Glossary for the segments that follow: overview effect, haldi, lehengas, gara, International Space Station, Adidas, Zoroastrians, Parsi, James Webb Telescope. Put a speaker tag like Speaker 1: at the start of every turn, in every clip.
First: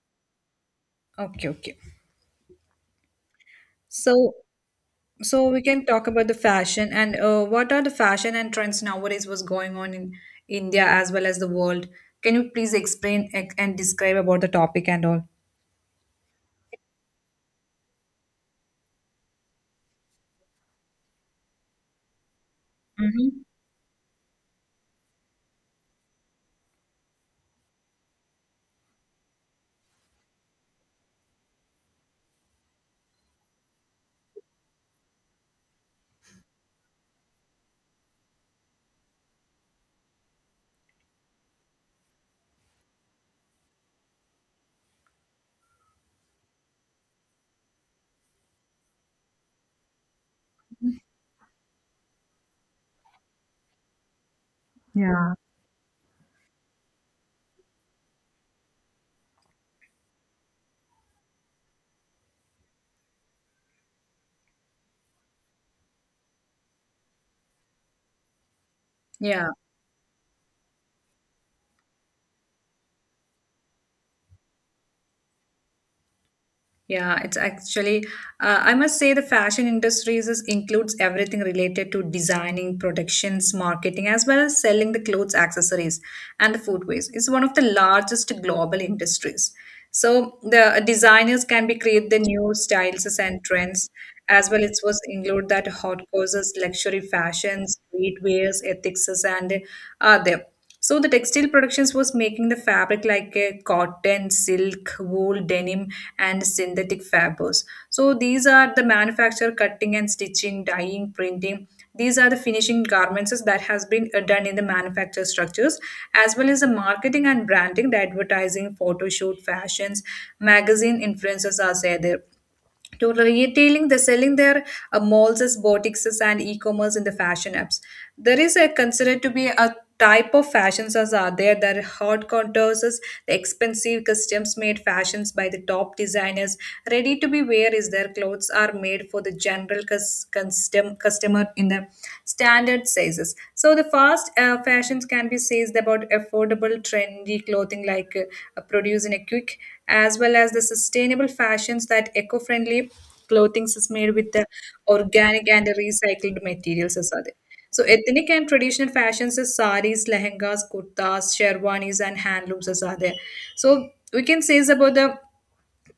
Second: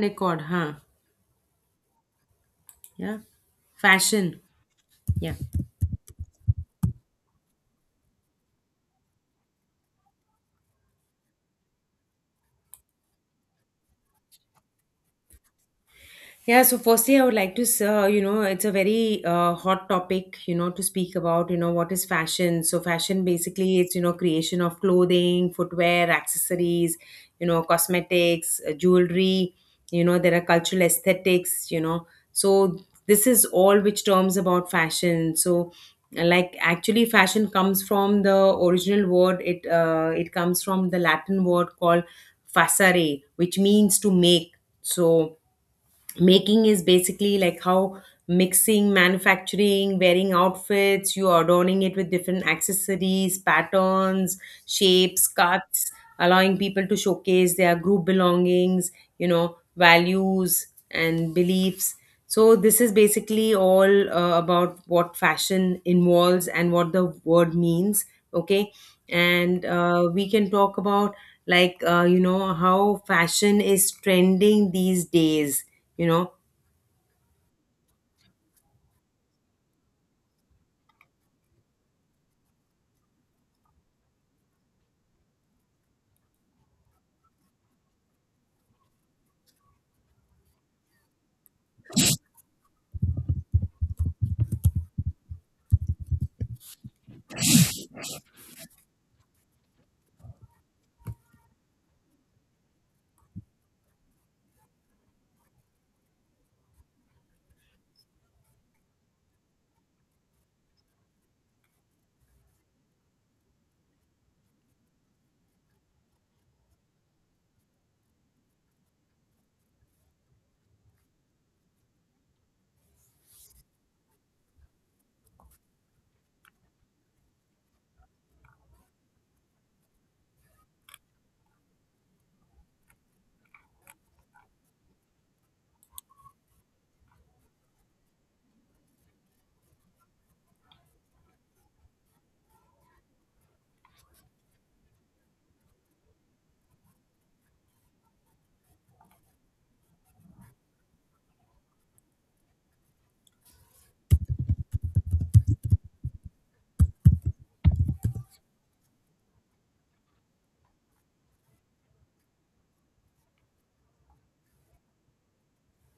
Speaker 1: Record, huh?
Speaker 2: Okay, okay.
Speaker 1: Yeah.
Speaker 2: So,
Speaker 1: Fashion. Yeah.
Speaker 2: so we can talk about the fashion and what are the fashion and trends nowadays? What's going on in India as well as the world? Can you please explain ex- and describe about the topic and all?
Speaker 1: Yeah, so firstly, I would like to, it's a very hot topic, to speak about, what is fashion. So, fashion
Speaker 2: Mm-hmm.
Speaker 1: basically it's, creation of clothing, footwear, accessories, cosmetics, jewelry, there are cultural aesthetics. So, this is all which terms about fashion. So, like actually fashion comes from the original word it comes from the latin word called facere, which means to make. So making is basically like how mixing, manufacturing, wearing outfits, you adorning it with different accessories, patterns, shapes,
Speaker 2: Yeah.
Speaker 1: cuts, allowing people to showcase their group belongings, values and beliefs. So this is basically all about what fashion involves and what the word means. Okay,
Speaker 2: Yeah.
Speaker 1: and we can talk about how fashion is trending these days you know
Speaker 2: Yeah, it's actually, I must say the fashion industries is, includes everything related to designing, productions, marketing, as well as selling the clothes, accessories, and the footwear. It's one of the largest global industries. So the designers can be create the new styles and trends, as well It was include that hot causes, luxury fashions, streetwears, ethics, and there. So the textile productions was making the fabric like a cotton, silk, wool, denim, and synthetic fibers. So these are the manufacture, cutting and stitching, dyeing, printing. These are the finishing garments that has been done in the manufacture structures, as well as the marketing and branding, the advertising, photo shoot, fashions, magazine influencers are there. Totally. Retailing, they're selling their malls as boutiques and e-commerce in the fashion apps. There is a considered to be a type of fashions as are there that are hot contours, is the expensive customs made fashions by the top designers. Ready to be wear is their clothes are made for the general customer in the standard sizes. So the fast fashions can be says about affordable trendy clothing like produce in a quick as well as the sustainable fashions that eco-friendly clothing is made with the organic and the recycled materials as are there. So ethnic and traditional fashions is saris, lehengas, kurtas, sherwanis and handlooms as are there. So we can say is about the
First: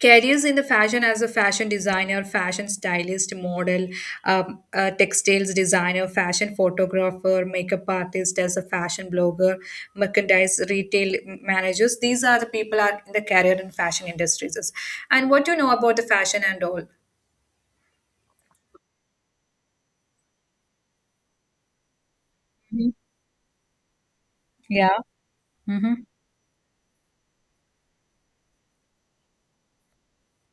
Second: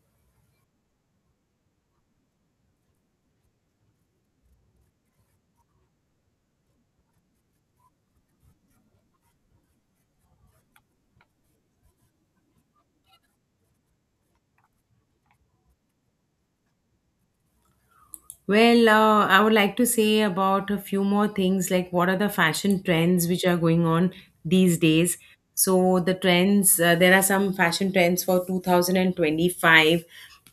Speaker 2: careers in the fashion as a fashion designer, fashion stylist, model, textiles designer, fashion photographer, makeup artist, as a fashion blogger, merchandise retail managers. These are the people are in the career in fashion industries. And what do you know about the fashion and all?
Speaker 1: well, I would like to say about a few more things like what are the fashion
Speaker 2: Mhm.
Speaker 1: trends which are going on these
Speaker 2: Yeah.
Speaker 1: days.
Speaker 2: Mm-hmm.
Speaker 1: So the trends there are some fashion trends for 2025,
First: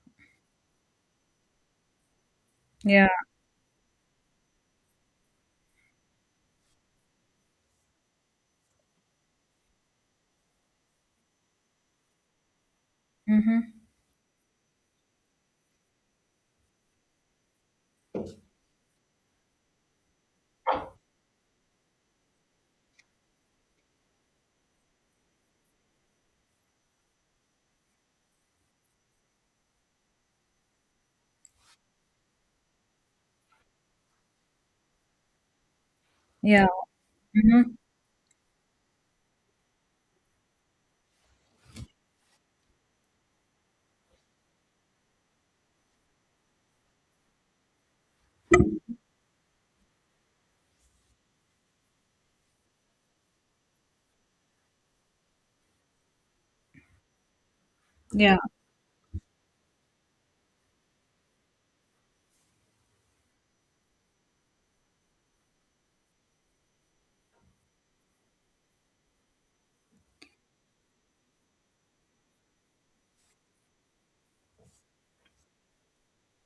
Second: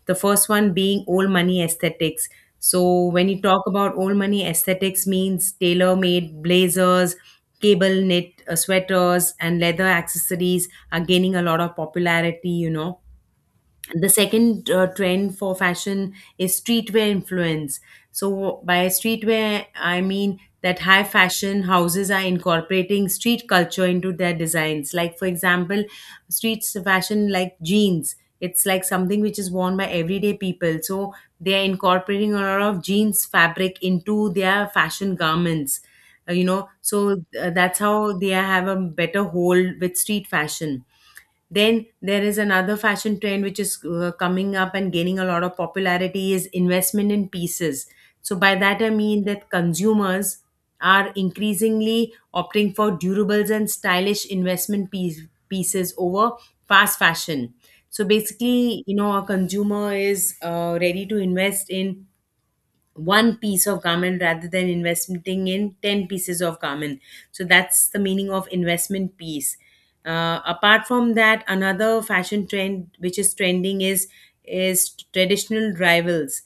Speaker 1: the first one being old money aesthetics. So
Speaker 2: Yeah.
Speaker 1: when you talk about old money aesthetics means tailor made blazers, cable knit sweaters and leather accessories are gaining a lot of popularity.
Speaker 2: Mm-hmm.
Speaker 1: The second trend for fashion is streetwear influence. So by streetwear I mean that high fashion houses are incorporating street culture into their designs, like for example streets fashion like jeans. It's like something which is worn by everyday people, so they are incorporating a lot of jeans fabric into their fashion garments.
Speaker 2: Yeah. Mm-hmm.
Speaker 1: That's how they have a better hold with street fashion. Then there is another fashion trend which is coming up and gaining a lot of popularity, is investment in pieces. So by that I mean that consumers are increasingly opting for durables and stylish pieces over fast fashion. So
Speaker 2: Yeah.
Speaker 1: basically, a consumer is ready to invest in one piece of garment rather than investing in 10 pieces of garment. So that's the meaning of investment piece. Apart from that, another fashion trend which is trending is traditional rivals.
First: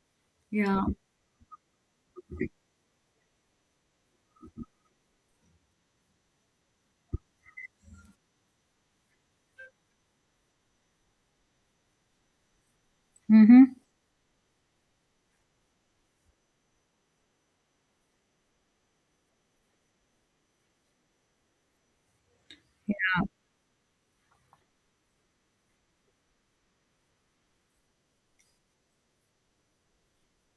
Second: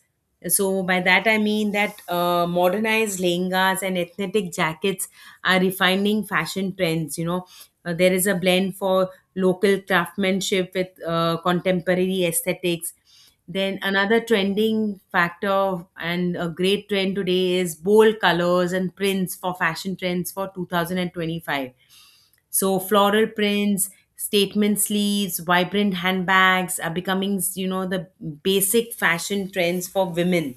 Speaker 1: So
Speaker 2: Yeah.
Speaker 1: by that I mean that modernized lehengas and ethnic jackets are refining fashion trends. There is a blend for local craftsmanship with contemporary aesthetics.
Speaker 2: Mm-hmm.
Speaker 1: Then another trending factor and a great trend today is bold colors and prints for fashion trends for 2025. So
Speaker 2: Yeah.
Speaker 1: floral prints, statement sleeves, vibrant handbags are becoming, the basic fashion trends for women,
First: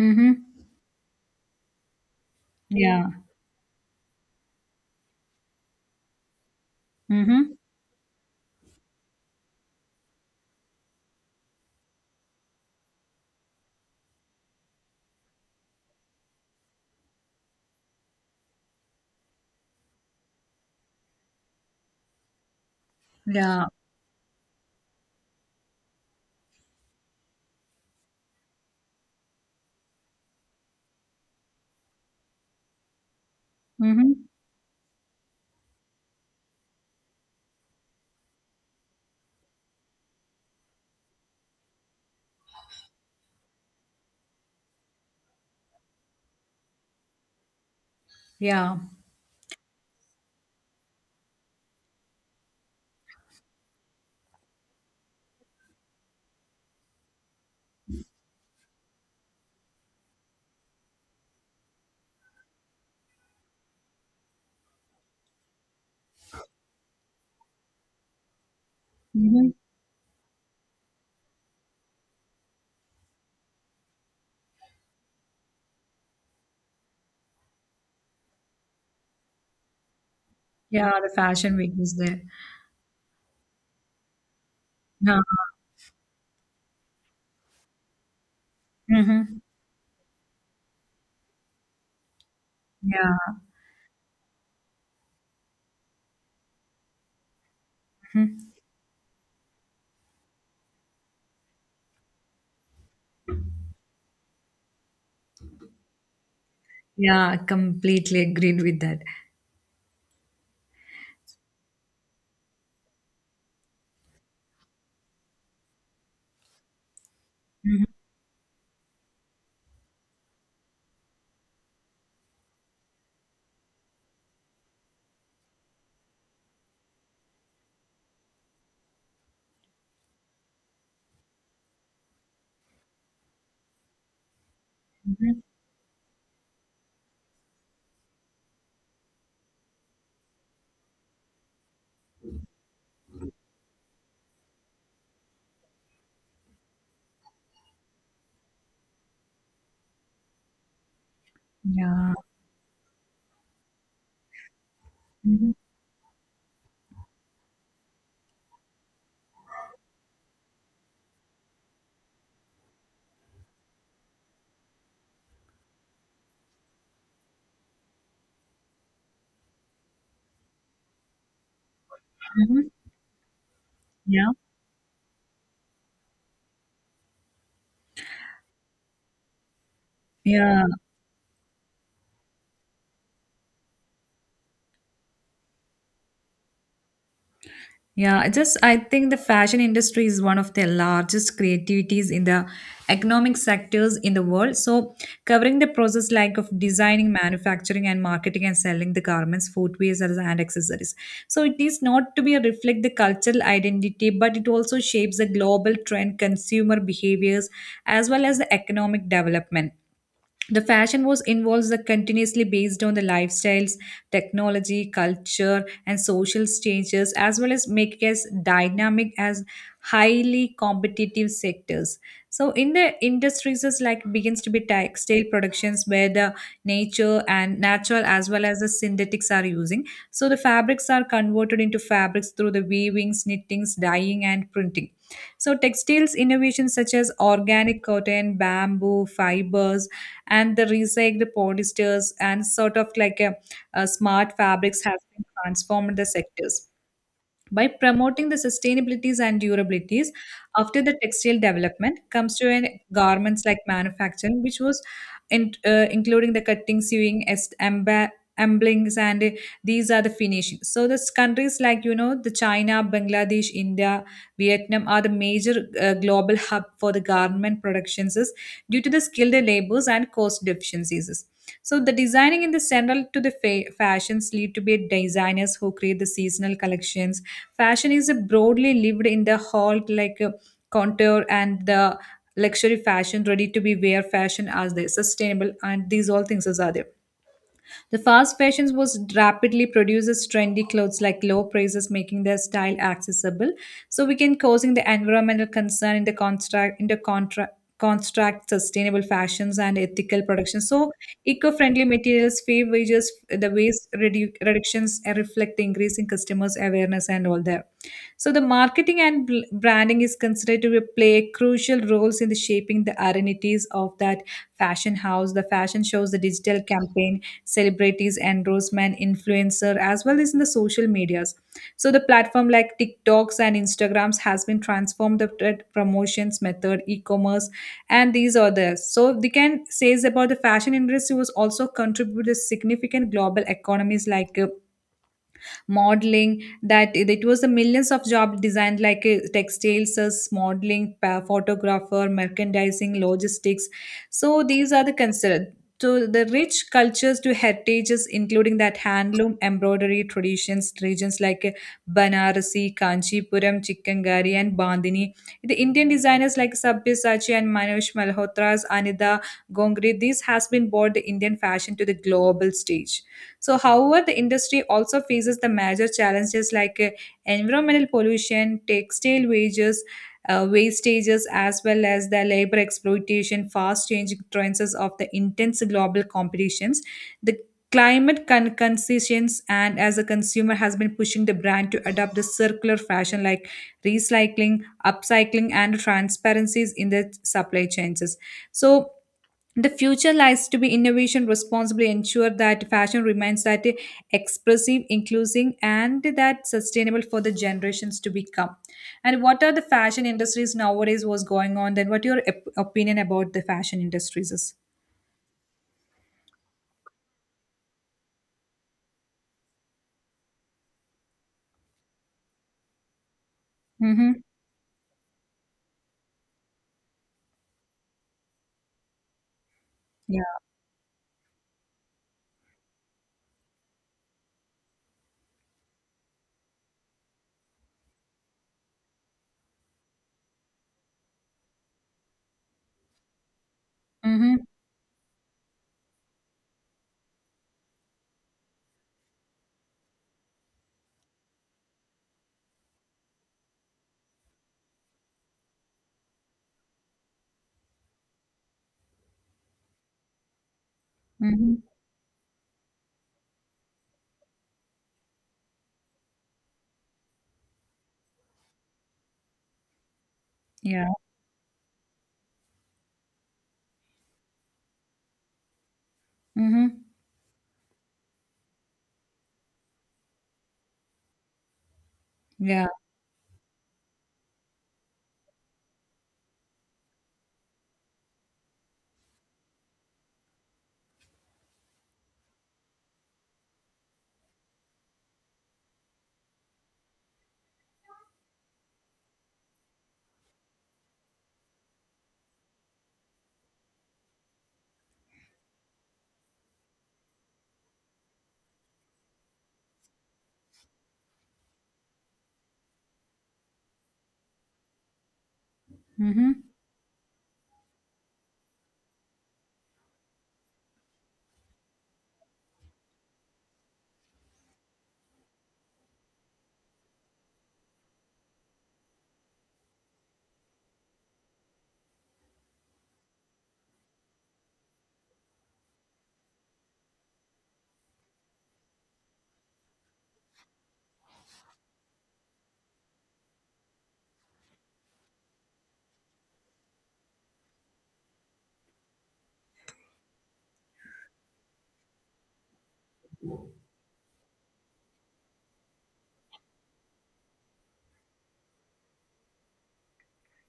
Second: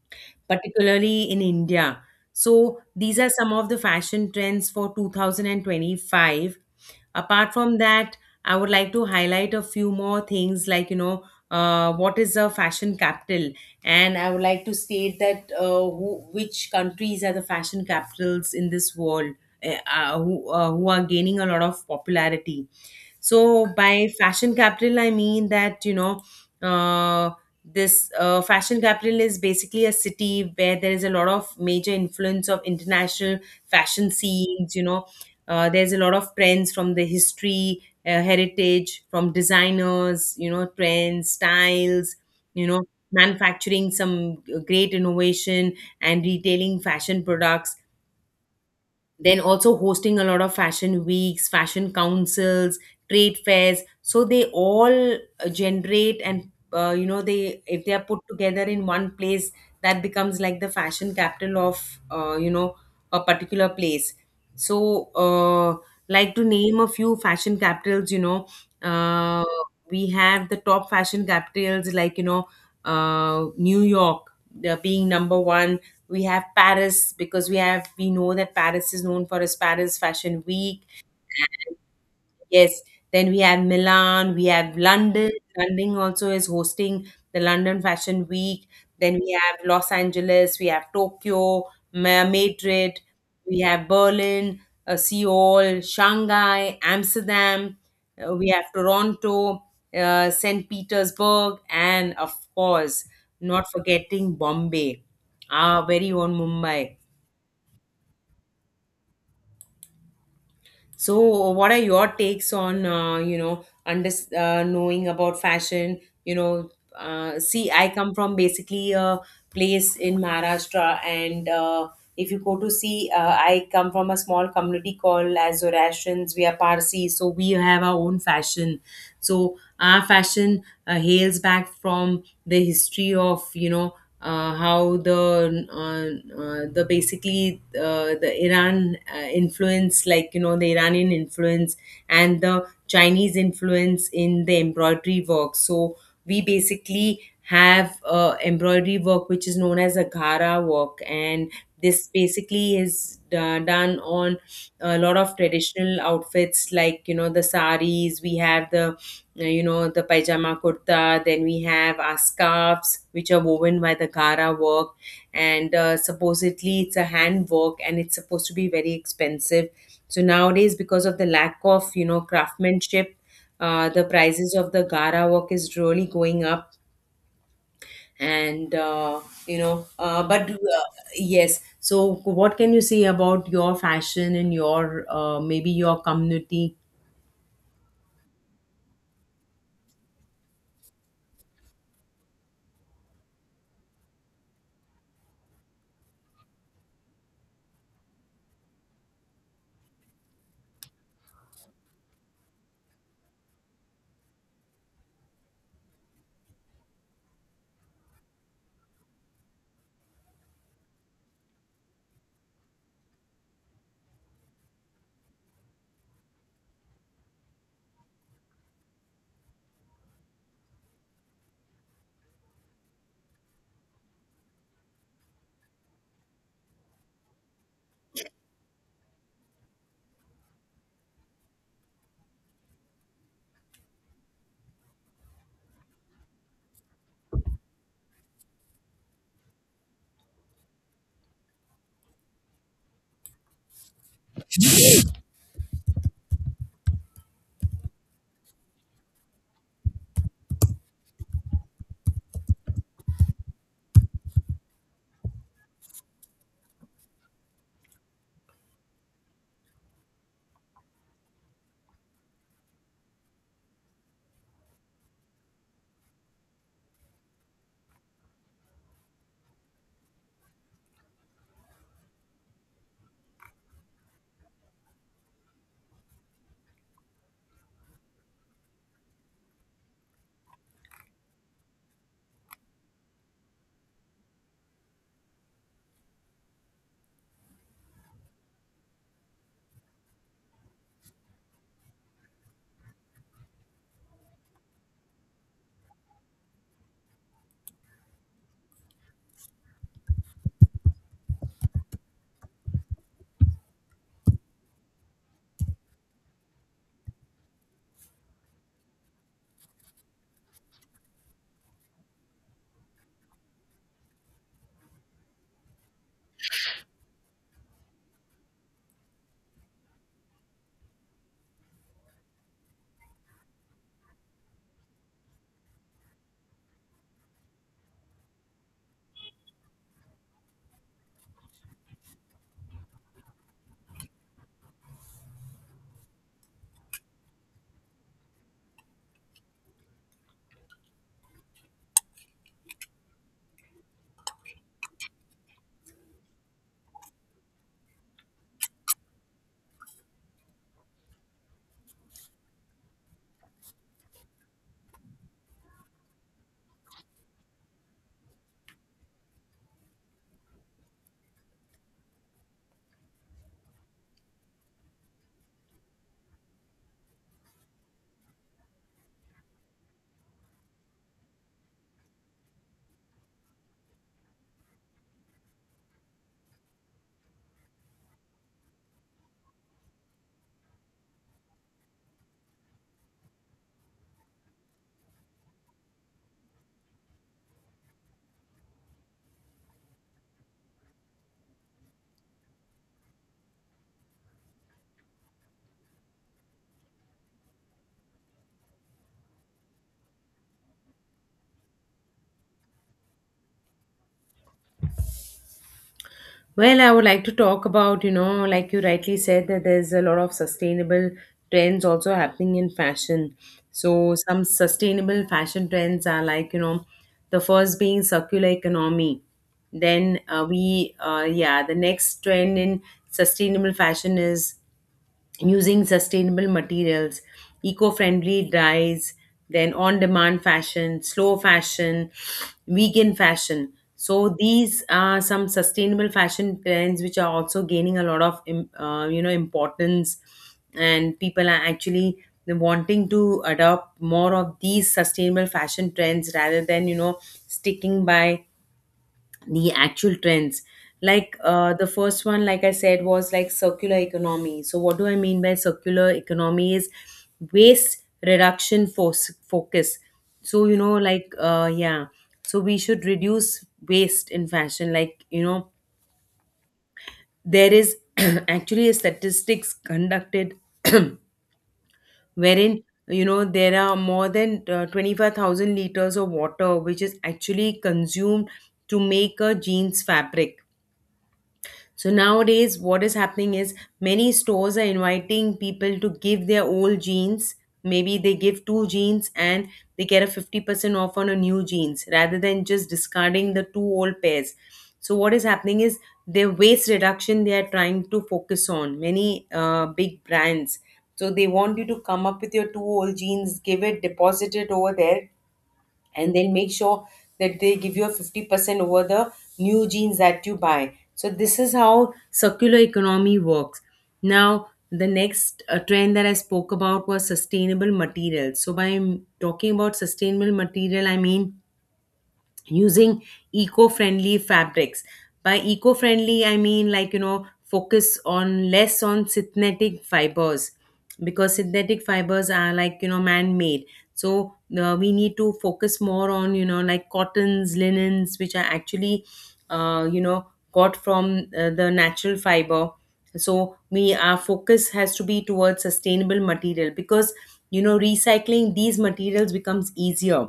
Speaker 2: Mm-hmm.
Speaker 1: particularly in India. So
Speaker 2: Yeah.
Speaker 1: these are some of the fashion trends for 2025. Apart
Speaker 2: Mm-hmm.
Speaker 1: from that, I would like to highlight a few more things like, what is the fashion capital? And I would like to state that which countries are the fashion capitals in this world, who are gaining a lot of popularity.
Speaker 2: Yeah.
Speaker 1: So by fashion capital, I mean that, uh, this fashion capital is basically a city where there is a lot of major influence of international fashion
Speaker 2: Mm-hmm.
Speaker 1: scenes. There's a lot of trends from the history, heritage, from designers. You know, trends, styles. You know, manufacturing some great innovation and retailing fashion products.
Speaker 2: Yeah.
Speaker 1: Then also hosting a lot of fashion weeks, fashion councils, trade fairs. So they all generate and they, if they are put together in one place, that becomes like the fashion capital of a particular place. So like to name a few fashion capitals uh,
Speaker 2: Mm-hmm.
Speaker 1: we have the top fashion capitals like new york, being number one. We have paris because we know that paris is known for its paris fashion week.
Speaker 2: Yeah, the fashion week is there.
Speaker 1: Yes. Then we have Milan, we have
Speaker 2: Yeah.
Speaker 1: London. London also is hosting the London Fashion Week. Then we
Speaker 2: Hmm.
Speaker 1: have Los Angeles, we have Tokyo, Madrid,
Speaker 2: Yeah.
Speaker 1: we have Berlin, Seoul, Shanghai, Amsterdam,
Speaker 2: Mhm.
Speaker 1: we have Toronto, St. Petersburg, and of course, not forgetting Bombay, our very own Mumbai.
Speaker 2: Yeah, completely agreed with that.
Speaker 1: So, what are your takes on you know under knowing about fashion? See,
Speaker 2: Hmm.
Speaker 1: I come from basically a place in Maharashtra, and if you go to see, I come from a small community called as Zoroastrians. We are Parsi, so we have our own fashion. So our fashion hails back from the history of how
Speaker 2: Hmm.
Speaker 1: the basically the Iran influence, like the Iranian influence and the Chinese influence in the embroidery work. So we basically have embroidery work which is known as a ghara work, and this
Speaker 2: Yeah.
Speaker 1: basically is done on a lot of
Speaker 2: Hmm.
Speaker 1: traditional outfits like the saris, we have the you know the pajama kurta, then we have our scarves which are woven by the gara work, and supposedly it's a hand work and it's supposed to be very expensive. So nowadays, because of the lack of
Speaker 2: Hmm.
Speaker 1: craftsmanship, the
Speaker 2: Yeah.
Speaker 1: prices of the gara work is really going up, and you know but
Speaker 2: Yeah.
Speaker 1: yes. So what can you say about your fashion and your maybe your community?
Speaker 2: Yeah, I think the fashion industry is one of the largest creativities in the economic sectors in the world. So covering the process like of designing, manufacturing and marketing and selling the garments, footwears and accessories. So it is not to be a reflect the cultural identity, but it also shapes the global trend, consumer behaviors, as well as the economic development. The fashion was involves the continuously based on the lifestyles, technology, culture and social changes, as well as make it as dynamic as highly competitive sectors. So in the industries is like begins to be textile productions where the nature and natural as well as the synthetics are using. So the fabrics are converted into fabrics through the weavings, knittings, dyeing and printing. So textiles innovations such as organic cotton, bamboo fibers and the recycled polyesters and sort of like a smart fabrics have been transformed the sectors by promoting the sustainabilities and durabilities. After the textile development comes to an garments like manufacturing, which was in, including the cutting, sewing, emblings, and these are the finishing. So this countries like you know the China, Bangladesh, India, Vietnam are the major global hub for the garment productions is due to the skilled labors and cost efficiencies. So the designing in the central to the fashions lead to be designers who create the seasonal collections. Fashion is broadly lived in the hall like contour and the luxury fashion, ready to be wear fashion as the sustainable and these all things as are there. The fast fashion was rapidly produces trendy clothes like low prices, making their style accessible. So we can causing the environmental concern in the contract construct sustainable fashions and ethical production. So eco-friendly materials, fair wages, the waste reductions reflect the increase in customers awareness and all that. So the marketing and branding is considered to be- play crucial roles in the shaping the identities of that fashion house. The fashion shows, the digital campaigns, celebrities, endorsement, influencer, as well as in the social medias. So the platform like TikToks and Instagrams has been transformed the promotions method, e-commerce, and these others. So they can says about the fashion industry was also contributed significant global economies like modeling that it was a millions of job designed like textiles as modeling photographer merchandising logistics. So these are the considered. So the rich cultures to heritages including that handloom embroidery traditions regions like banarasi, kanchipuram, chikkangari and bandhani, the indian designers like sabyasachi and manoj malhotra's anida gongri, this has been brought the indian fashion to the global stage. So, however, the industry also faces the major challenges like environmental pollution, textile wages, wastages, as well as the labor exploitation, fast changing trends of the intense global competitions. The climate concessions and as a consumer has been pushing the brand to adopt the circular fashion like recycling, upcycling and transparencies in the supply chains. So the future lies to be innovation responsibly ensure that fashion remains that expressive, inclusive, and that sustainable for the generations to become. And what are the fashion industries nowadays? What's going on? Then what your opinion about the fashion industries is?
Speaker 1: Well, I would like to talk about, like you rightly said that there's a lot of sustainable trends also happening in fashion. So
Speaker 2: Mm-hmm.
Speaker 1: some sustainable fashion trends are like the first being circular economy. Then
Speaker 2: Yeah.
Speaker 1: we yeah, the next trend in sustainable fashion is using sustainable materials, eco friendly dyes, then on demand fashion, slow fashion, vegan fashion. So
Speaker 2: Mm-hmm.
Speaker 1: these are some sustainable fashion trends which are also gaining a lot of importance, and people are actually wanting to adopt more of these sustainable fashion trends rather than sticking by the actual trends. Like
Speaker 2: Mm-hmm.
Speaker 1: the first one, like I said, was like circular economy. So what do I mean by circular economy is waste reduction force focus. So
Speaker 2: Yeah.
Speaker 1: yeah, so we should reduce waste in fashion, like
Speaker 2: Mm-hmm.
Speaker 1: there is actually a statistics conducted
Speaker 2: Yeah.
Speaker 1: wherein there are more than 25,000 liters of water which is actually consumed to make a jeans fabric. So nowadays, what is happening is many stores are inviting people to give their old jeans. Maybe they give two jeans and they get a 50% off on a new jeans rather than just discarding the two old pairs. So, what is happening is their waste reduction they are trying to focus on. Many big brands. So, they want you to come up with your two old jeans, give it, deposit it over there, and
Speaker 2: Mm-hmm.
Speaker 1: they'll make sure that they give you a 50% over the new jeans that you buy. So this is how circular economy works. Now the next trend that I spoke about was sustainable materials. So by talking about sustainable material I mean using eco-friendly fabrics. By eco-friendly I mean like focus on less on synthetic fibers, because synthetic fibers are like man-made. So we need to focus more on like cottons, linens, which are actually uh, you know got from the natural fiber. So we our focus has to be towards sustainable material, because recycling these materials becomes easier.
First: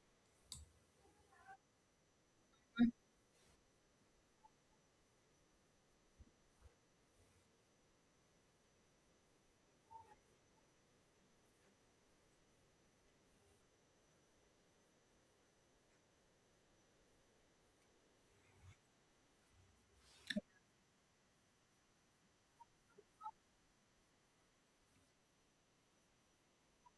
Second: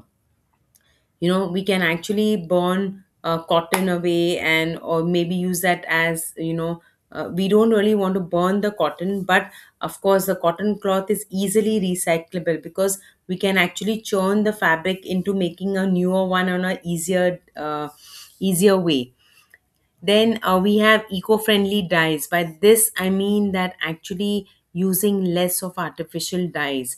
Speaker 1: You know, we can actually burn cotton away and or maybe use that as we don't really want to burn the cotton, but of course the cotton cloth is easily recyclable because we can actually churn the fabric into making a newer one on a easier way. Then we have eco friendly dyes. By this, I mean that actually using less of artificial dyes.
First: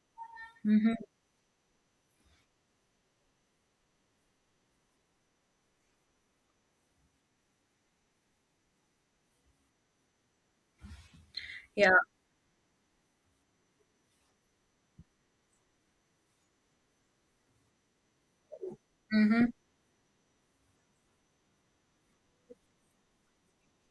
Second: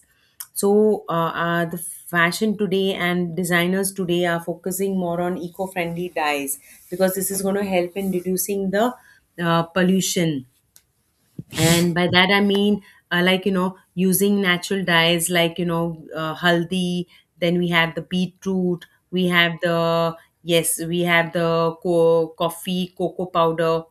Speaker 2: Mm-hmm.
Speaker 1: So, the fashion today and designers today are focusing more on eco friendly dyes because this is going to help in reducing the pollution.
Speaker 2: Yeah.
Speaker 1: And by that I mean like using natural dyes, like haldi, then we have the beetroot, we
Speaker 2: Mm-hmm.
Speaker 1: have the yes, we have the coffee, cocoa powder.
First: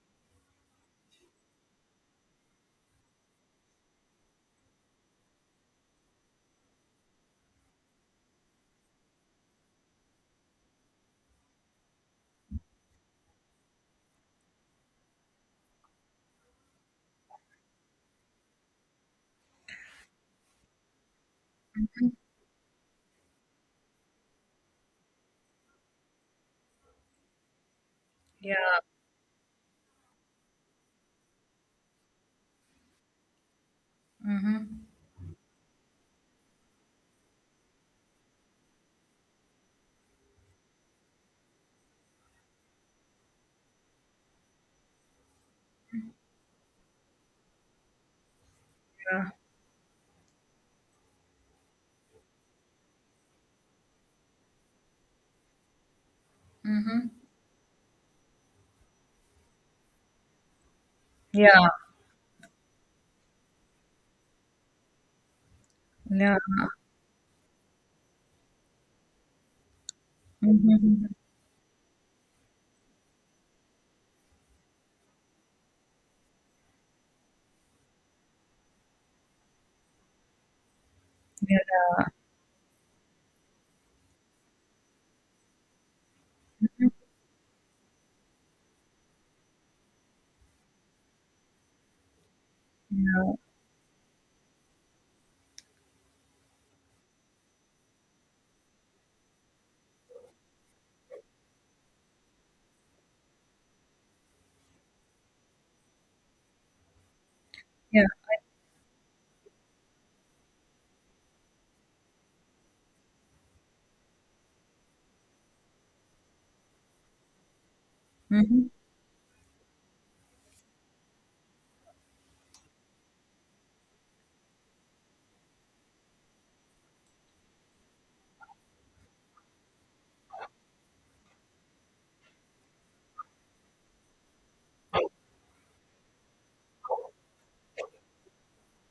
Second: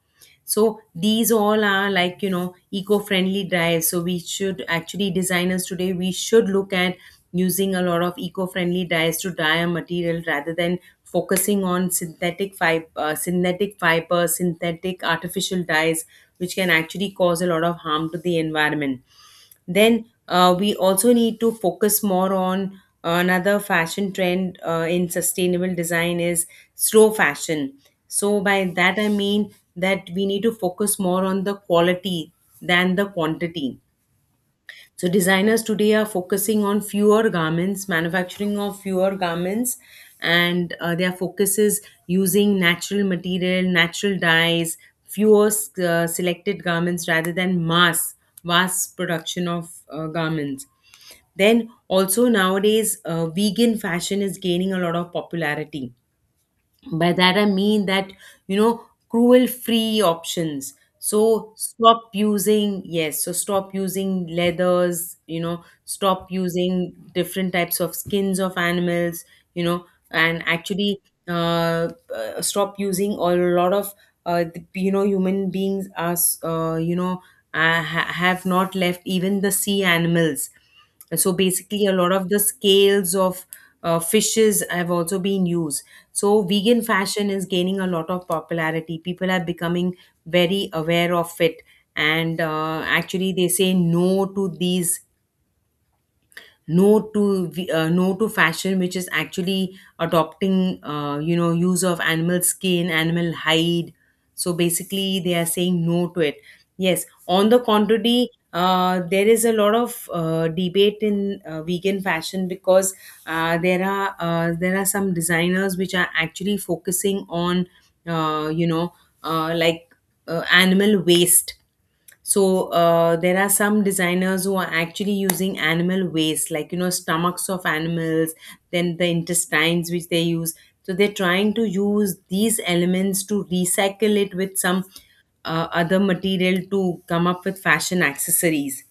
Speaker 1: So these all are like eco-friendly drives. So we should actually, designers today, we should look at using a lot of eco-friendly dyes to dye a material rather than focusing on synthetic artificial dyes which can actually cause a lot of harm to the environment. Then we also need to focus more on another fashion trend in sustainable design is slow fashion. So
Speaker 2: Yeah.
Speaker 1: by that I mean that we need to focus more on the quality than the quantity,
Speaker 2: Mm-hmm.
Speaker 1: so designers today are focusing on fewer garments, manufacturing of fewer garments, and their focus is using natural material, natural dyes, fewer selected garments rather than mass
Speaker 2: Yeah.
Speaker 1: production of garments. Then also nowadays, vegan fashion is gaining a lot of popularity. By that I mean that, you know, cruel free options. So
Speaker 2: Yeah.
Speaker 1: stop using, yes, so stop using leathers, you know, stop
Speaker 2: Yeah.
Speaker 1: using different types of skins of animals, you know. And actually,
Speaker 2: Mm-hmm.
Speaker 1: stop using a lot of you know, human beings are you know, have not left even the sea animals. So basically, a
Speaker 2: Yeah.
Speaker 1: lot of the scales of fishes have also been used. So vegan fashion is gaining a lot of popularity. People are becoming very aware of it, and
Speaker 2: Yeah.
Speaker 1: actually, they say no to these, no to fashion which is actually adopting, you know, use of animal skin, animal hide. So basically they are saying no to it. Yes, on the
Speaker 2: Yeah.
Speaker 1: contrary, there is a lot of debate in vegan fashion, because there are some designers which are actually focusing on, uh, you
Speaker 2: Mm-hmm.
Speaker 1: know uh, like animal waste. So there are some designers who are actually using animal waste, like you know, stomachs of animals, then the intestines which they use. So they're trying to use these elements to recycle it with some other material to come up with fashion accessories.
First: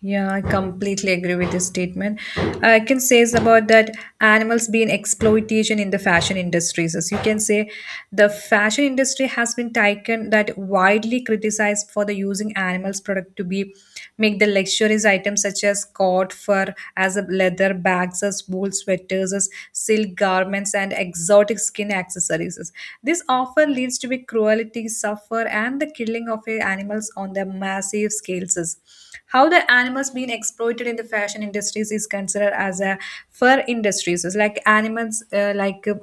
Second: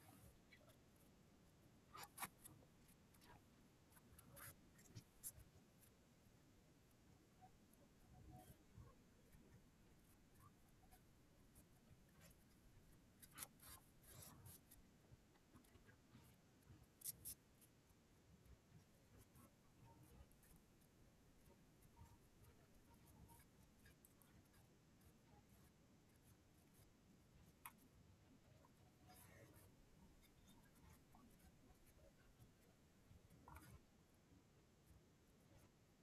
Speaker 2: Yeah, I completely agree with this statement. I can say is about that animals being exploitation in the fashion industries. As you can say, the fashion industry has been taken that widely criticized for the using animals product to be make the luxurious items such as cot fur as a leather bags as wool sweaters as silk garments and exotic skin accessories. This often leads to be cruelty, suffer hunger and the killing of animals on the massive scales. Is. How the animals being exploited in the fashion industries is considered as a fur industries. It's like animals like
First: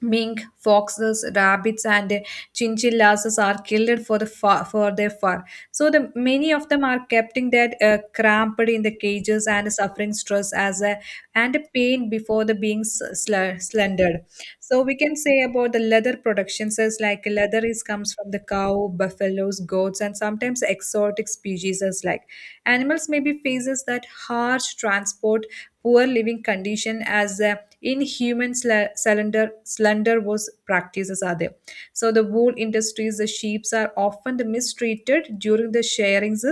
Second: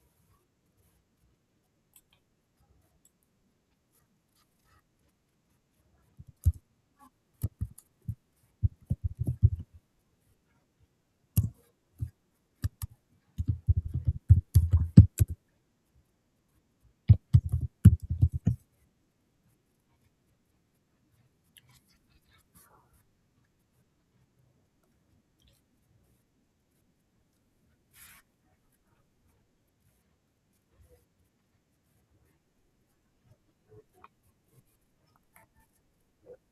Speaker 2: mink, foxes, rabbits, and chinchillas are killed for the fur, for their fur. So the many of them are kept in that cramped in the cages and suffering stress as a and pain before the being slendered. So we can say about the leather productions is like leather is comes from the cow, buffaloes, goats, and sometimes exotic species as like animals maybe faces that harsh transport, poor living condition as inhuman slender was practices are there. So the wool industries, the sheeps are often mistreated during the sharings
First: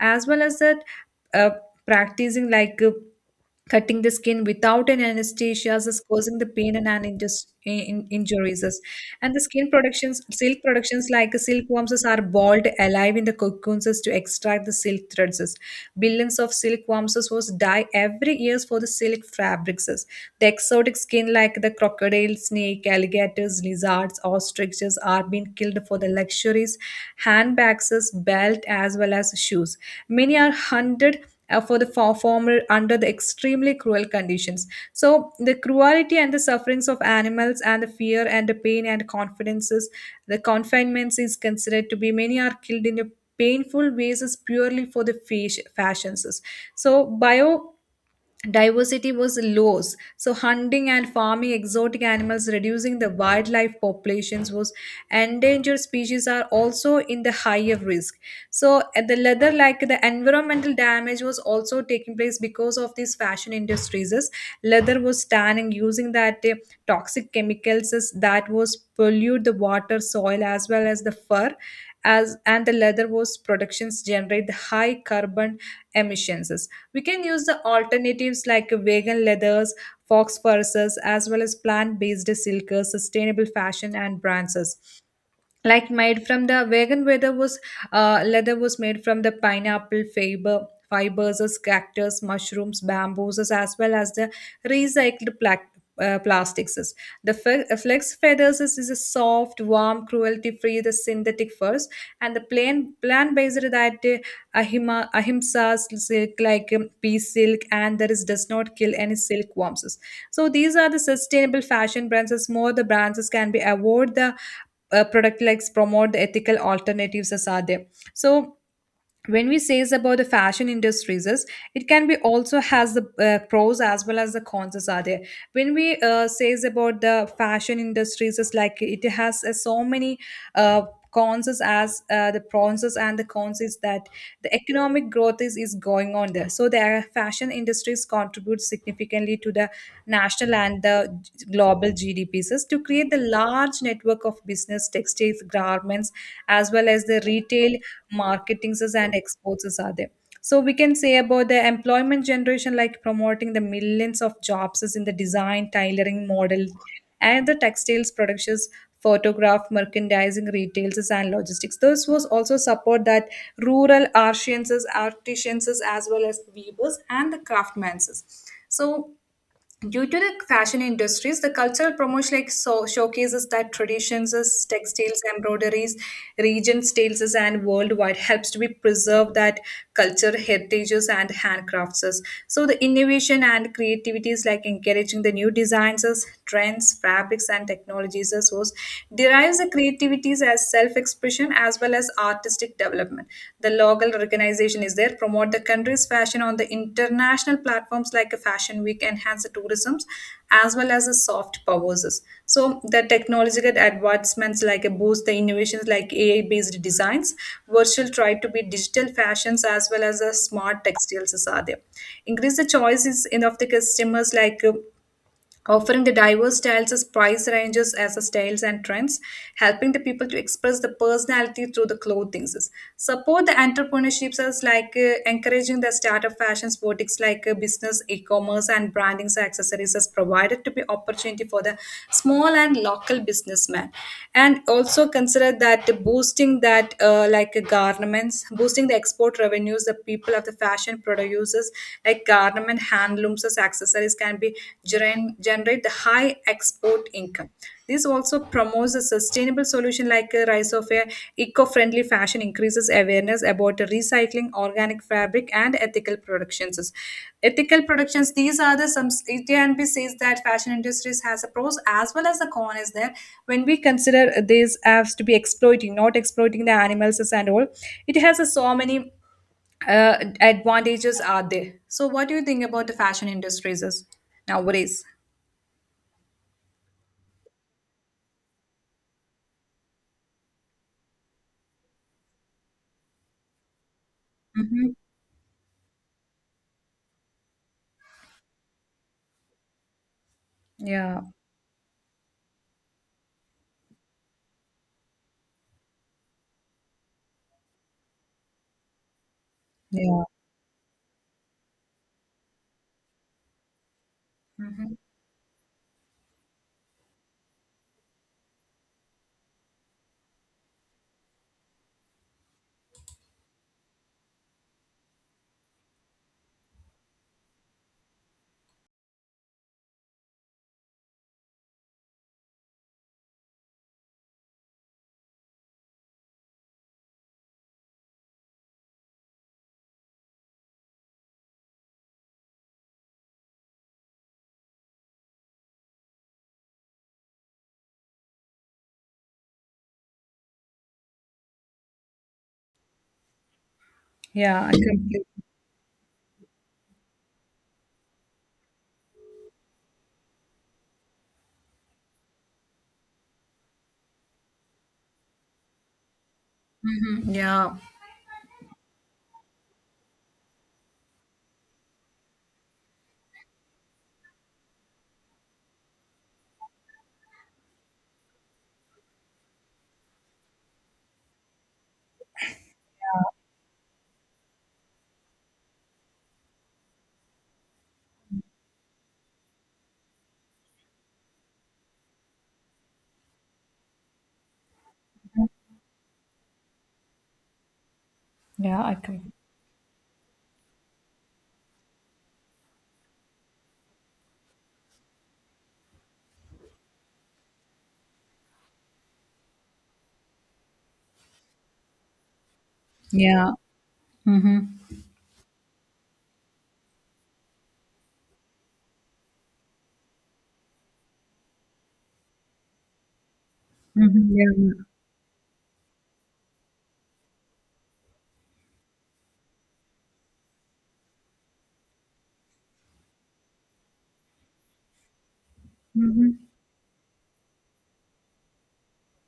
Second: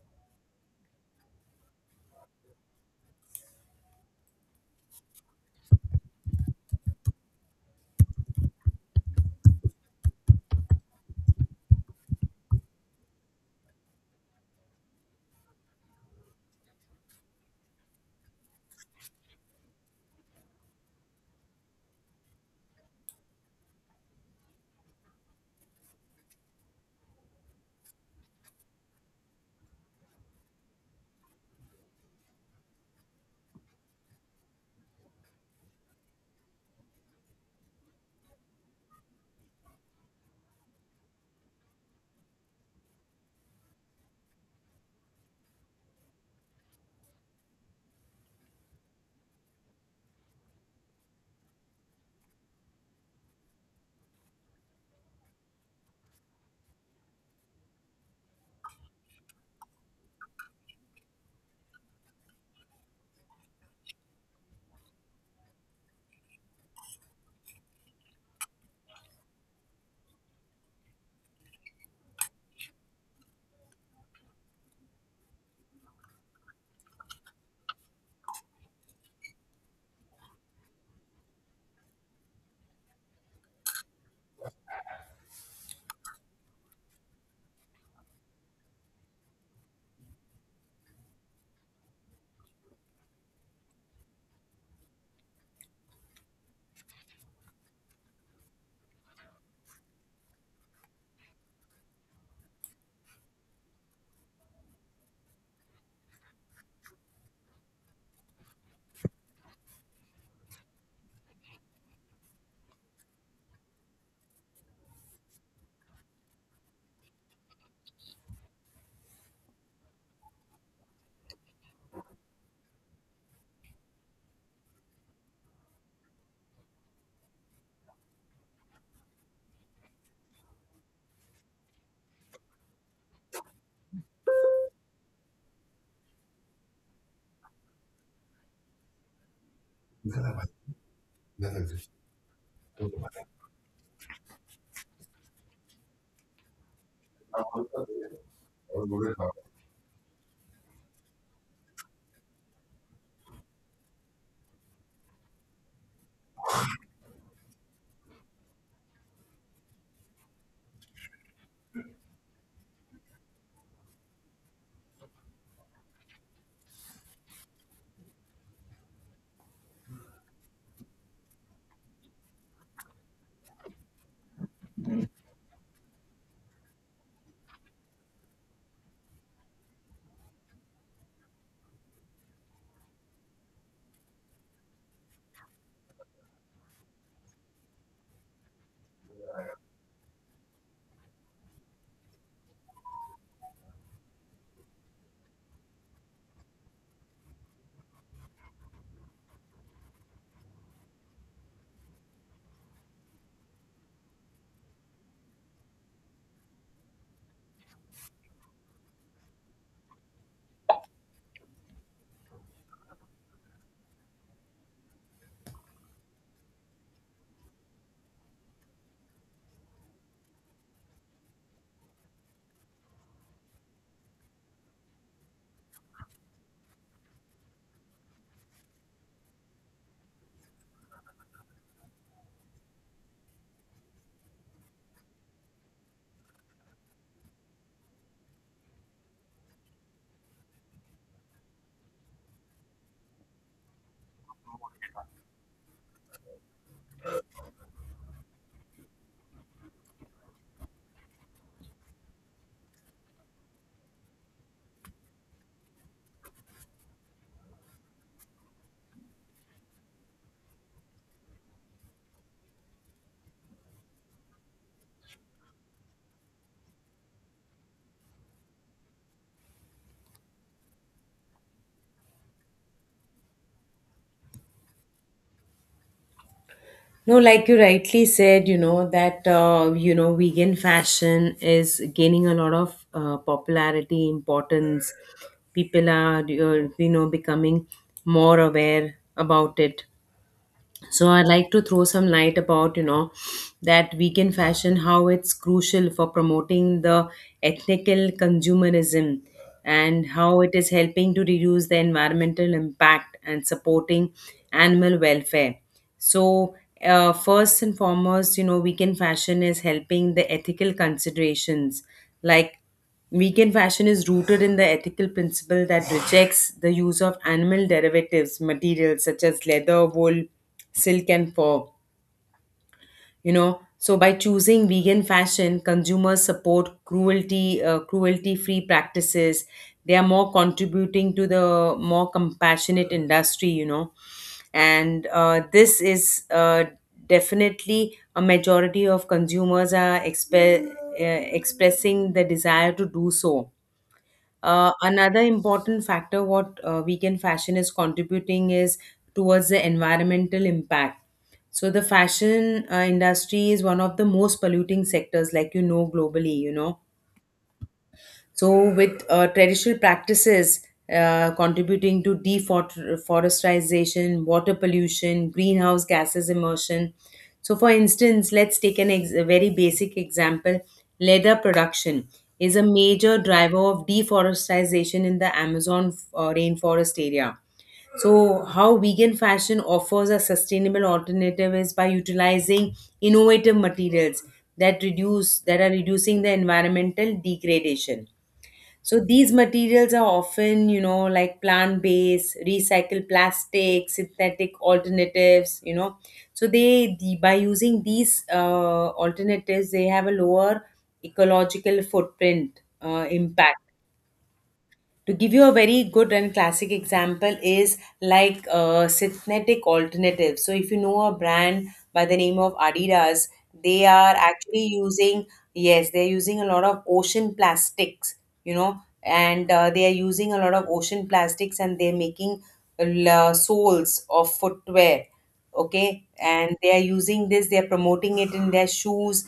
Speaker 2: as well as that uh, practicing like cutting the skin without an anesthesia is causing the pain and an injuries. And the skin productions, silk productions like silkworms is are boiled alive in the cocoons to extract the silk threads. Billions of silkworms was die every year for the silk fabrics. The exotic skin like the crocodile, snake, alligators, lizards, ostriches are being killed for the luxuries, handbags, belt as well as shoes. Many are hunted for the former under the extremely cruel conditions. So the cruelty and the sufferings of animals and the fear and the pain and confidences, the confinements is considered to be many are killed in a painful ways is purely for the fashions. So bio diversity was lows, so hunting and farming exotic animals reducing the wildlife populations was endangered species are also in the higher risk. So the leather like the environmental damage was also taking place because of these fashion industries. Is leather was tan and using that toxic chemicals is- that was pollute the water soil as well as the fur as and the leather was productions generate the high carbon emissions. Is we can use the alternatives like vegan leathers, fox furs, as well as plant-based silks, sustainable fashion and brands like made from the vegan leather was made from the pineapple fibers as cactus, mushrooms, bamboos, as well as the recycled plastics is. The flex feathers is a soft warm cruelty free the synthetic furs and the plain plant based that ahima ahimsa silk like pea silk and there is does not kill any silkworms. So these are the sustainable fashion brands. As more the brands as can be award the product likes promote the ethical alternatives as are there. So when we says about the fashion industries is it can be also has the pros as well as the cons as are there. When we says about the fashion industries is like it has so many uh, cons is as the pros and the cons is that the economic growth is going on there. So the fashion industries contribute significantly to the national and the global gdps to create the large network of business, textiles, garments as well as the retail marketings and exports are there. So we can say about the employment generation like promoting the millions of jobs is in the design, tailoring, model and the textiles productions, photograph, merchandising, retails and logistics. This was also support that rural artisans as well as weavers and the craftsmen. So due to the fashion industries, the cultural promotion like so showcases that traditions, as textiles, embroideries, region styles, and worldwide helps to be preserve that culture, heritages, and handcrafts. So the innovation and creativity is like encouraging the new designs, trends, fabrics, and technologies a source, derives the creativities as self-expression as well as artistic development. The local organization is there, promote the country's fashion on the international platforms like a Fashion Week, enhance the tourism, as well as the soft powers. So the technological advancements like a boost the innovations like AI-based designs, virtual try to be digital fashions as well as the smart textiles is are there. Increase the choices in of the customers like offering the diverse styles as price ranges as a styles and trends helping the people to express the personality through the clothing, support the entrepreneurships as like encouraging the startup fashions, boutiques like business e-commerce and branding accessories as provided to be opportunity for the small and local businessman and also consider that boosting that like garments boosting the export revenues the people of the fashion producers like garment, handlooms, as accessories can be generate the high export income. This also promotes a sustainable solution like a rise of a eco-friendly fashion increases awareness about recycling, organic fabric, and ethical productions. Ethical productions, these are the some it can be says that fashion industries has a pros as well as the con is there. When we consider these as to be exploiting, not exploiting the animals and all, it has a so many advantages are there. So, what do you think about the fashion industries is nowadays?
Speaker 1: No, like you rightly said, you know, that, you know, vegan fashion is gaining a lot of popularity,
Speaker 2: Hmm.
Speaker 1: importance. People are, you know, becoming more aware about it. So
Speaker 2: Yeah,
Speaker 1: I'd like to throw some light about, you know, that vegan fashion, how it's crucial for promoting the ethical consumerism and
Speaker 2: yeah,
Speaker 1: how it is helping to reduce the environmental impact and supporting
Speaker 2: hmm,
Speaker 1: animal welfare. So first and foremost, you know, vegan fashion is helping the ethical considerations. Like, vegan fashion is rooted in the ethical principle that rejects the use of animal derivatives, materials such as leather, wool, silk, and fur. You know, so by choosing vegan fashion, consumers support cruelty, cruelty-free practices. They are more contributing to the more compassionate industry. You know, and this is, definitely a majority of consumers are expressing the desire to do so.
Speaker 2: yeah. I
Speaker 1: Another
Speaker 2: completely.
Speaker 1: important factor what weekend fashion is contributing is towards the environmental impact. So the fashion industry is one of the most polluting sectors, like you know, globally. You know,
Speaker 2: Yeah,
Speaker 1: so, with traditional practices contributing to deforestation, water pollution, greenhouse gases emission. So, for instance, let's take a very basic example. Leather production is a major driver of deforestation in the Amazon rainforest area. So, how vegan fashion offers a sustainable alternative is by utilizing innovative materials that are reducing the environmental degradation.
Speaker 2: yeah. I
Speaker 1: So
Speaker 2: com-
Speaker 1: these materials are often, you know, like plant based, recycled plastics, synthetic alternatives, you know. So by using these alternatives, they have a lower ecological footprint
Speaker 2: yeah.
Speaker 1: impact.
Speaker 2: Mm-hmm.
Speaker 1: To give you a very good and classic example is like synthetic alternatives. So if you know a brand by the name of Adidas, they are actually
Speaker 2: Mm-hmm.
Speaker 1: using, yes, they're using a lot of ocean plastics, you know, and they are using a lot of ocean plastics, and they're making soles of footwear, okay,
Speaker 2: Yeah.
Speaker 1: and they are using this, they are promoting it in their shoes.